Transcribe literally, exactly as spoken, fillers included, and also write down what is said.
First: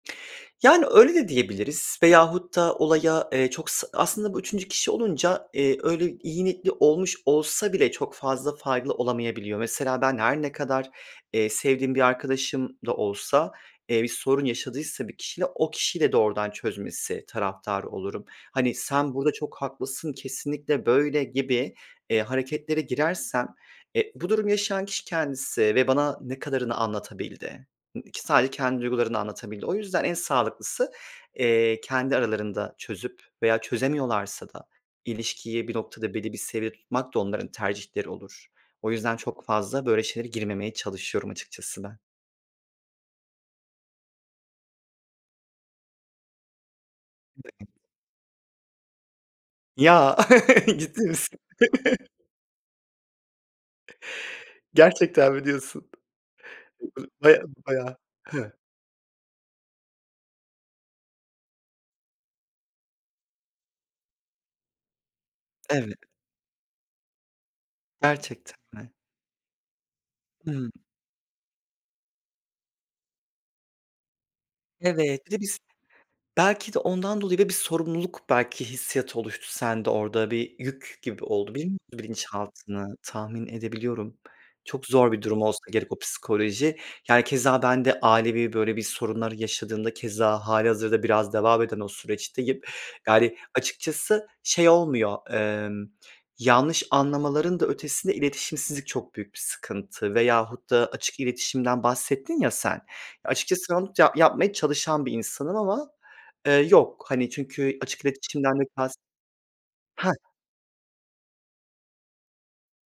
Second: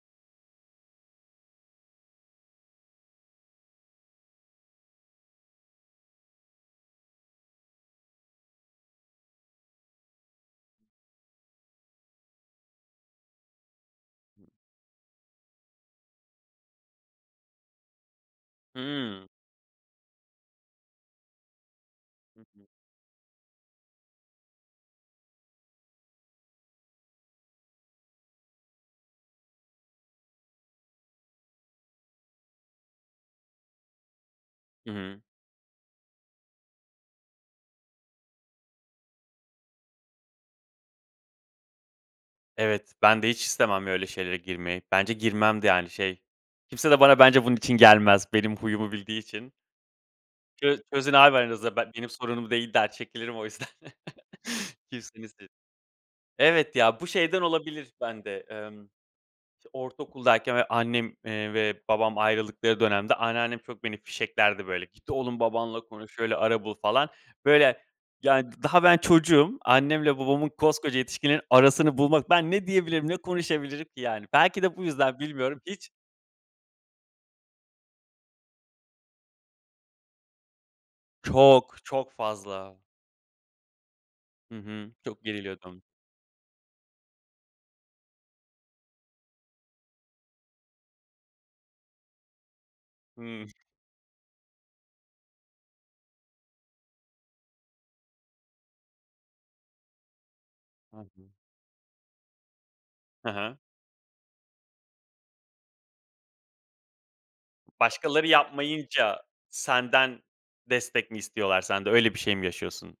Yani öyle de diyebiliriz veyahut da olaya, eee, çok sı aslında bu üçüncü kişi olunca, eee, öyle iyi niyetli olmuş olsa bile çok fazla faydalı olamayabiliyor. Mesela ben her ne kadar, eee, sevdiğim bir arkadaşım da olsa, eee, bir sorun yaşadıysa bir kişiyle o kişiyle doğrudan çözmesi taraftarı olurum. Hani, "Sen Hımm. burada çok haklısın, kesinlikle böyle," gibi, eee, Hı hı. hareketlere girersem, eee, bu durumu yaşayan kişi kendisi ve bana ne kadarını anlatabildi? Ik sadece kendi duygularını anlatabildi. O yüzden en sağlıklısı, eee, kendi aralarında çözüp veya çözemiyorlarsa da Hımm. ilişkiyi bir noktada belli bir seviyede tutmak da onların tercihleri olur. O yüzden çok fazla böyle şeylere girmemeye çalışıyorum açıkçası ben. Evet, ben de hiç istemem öyle şeylere girmeyi bence girmem de yani, şey, kimse de bana bence bunun için [unintelligible] gelmez. Benim huyumu bildiği için. Ya, "Çöz ciddi çözün abi misin? aranızda be benim sorunum değil," der çekilirim o yüzden. Gerçekten mi [unintelligible] diyorsun? Evet ya, bu şeyden [unintelligible] olabilir Bayâ bende, Hıh. emm, ç ortaokuldayken böyle annem, eee, ve babam ayrıldıkları dönemde anneannem çok beni fişeklerdi böyle, "Git oğlum, babanla Evet. konuş, şöyle ara bul," falan böyle yani Gerçekten d daha mi? ben çocuğum annemle babamın, Hımm. koskoca yetişkinlerin arasını bulmak ben ne diyebilirim ne konuşabilirim ki yani, belki de bu yüzden Evet. Bir de biz bilmiyorum hiç belki de ondan dolayı ve bir sorumluluk belki hissiyatı oluştu sende orada bir yük gibi oldu, biliyor Çok, musun çok fazla. bilinçaltını, tahmin edebiliyorum. Hı Çok hı. zor bir Çok durum olsa geriliyordum. gerek o psikoloji yani keza ben de ailevi böyle bir sorunları yaşadığımda keza hâlihazırda biraz devam eden o süreçteyim. Yani Hımm. açıkçası şey olmuyor, emm, yanlış anlamaların da ötesinde iletişimsizlik çok büyük bir sıkıntı veyahut da Hı açık hı. iletişimden bahsettin ya sen, Ha ha. açıkçası ben onu ta yapmaya çalışan bir insanım ama, eee, yok hani çünkü açık Başkaları iletişimden de kast yapmayınca senden Hah. destek mi istiyorlar, sen de öyle bir şey mi yaşıyorsun?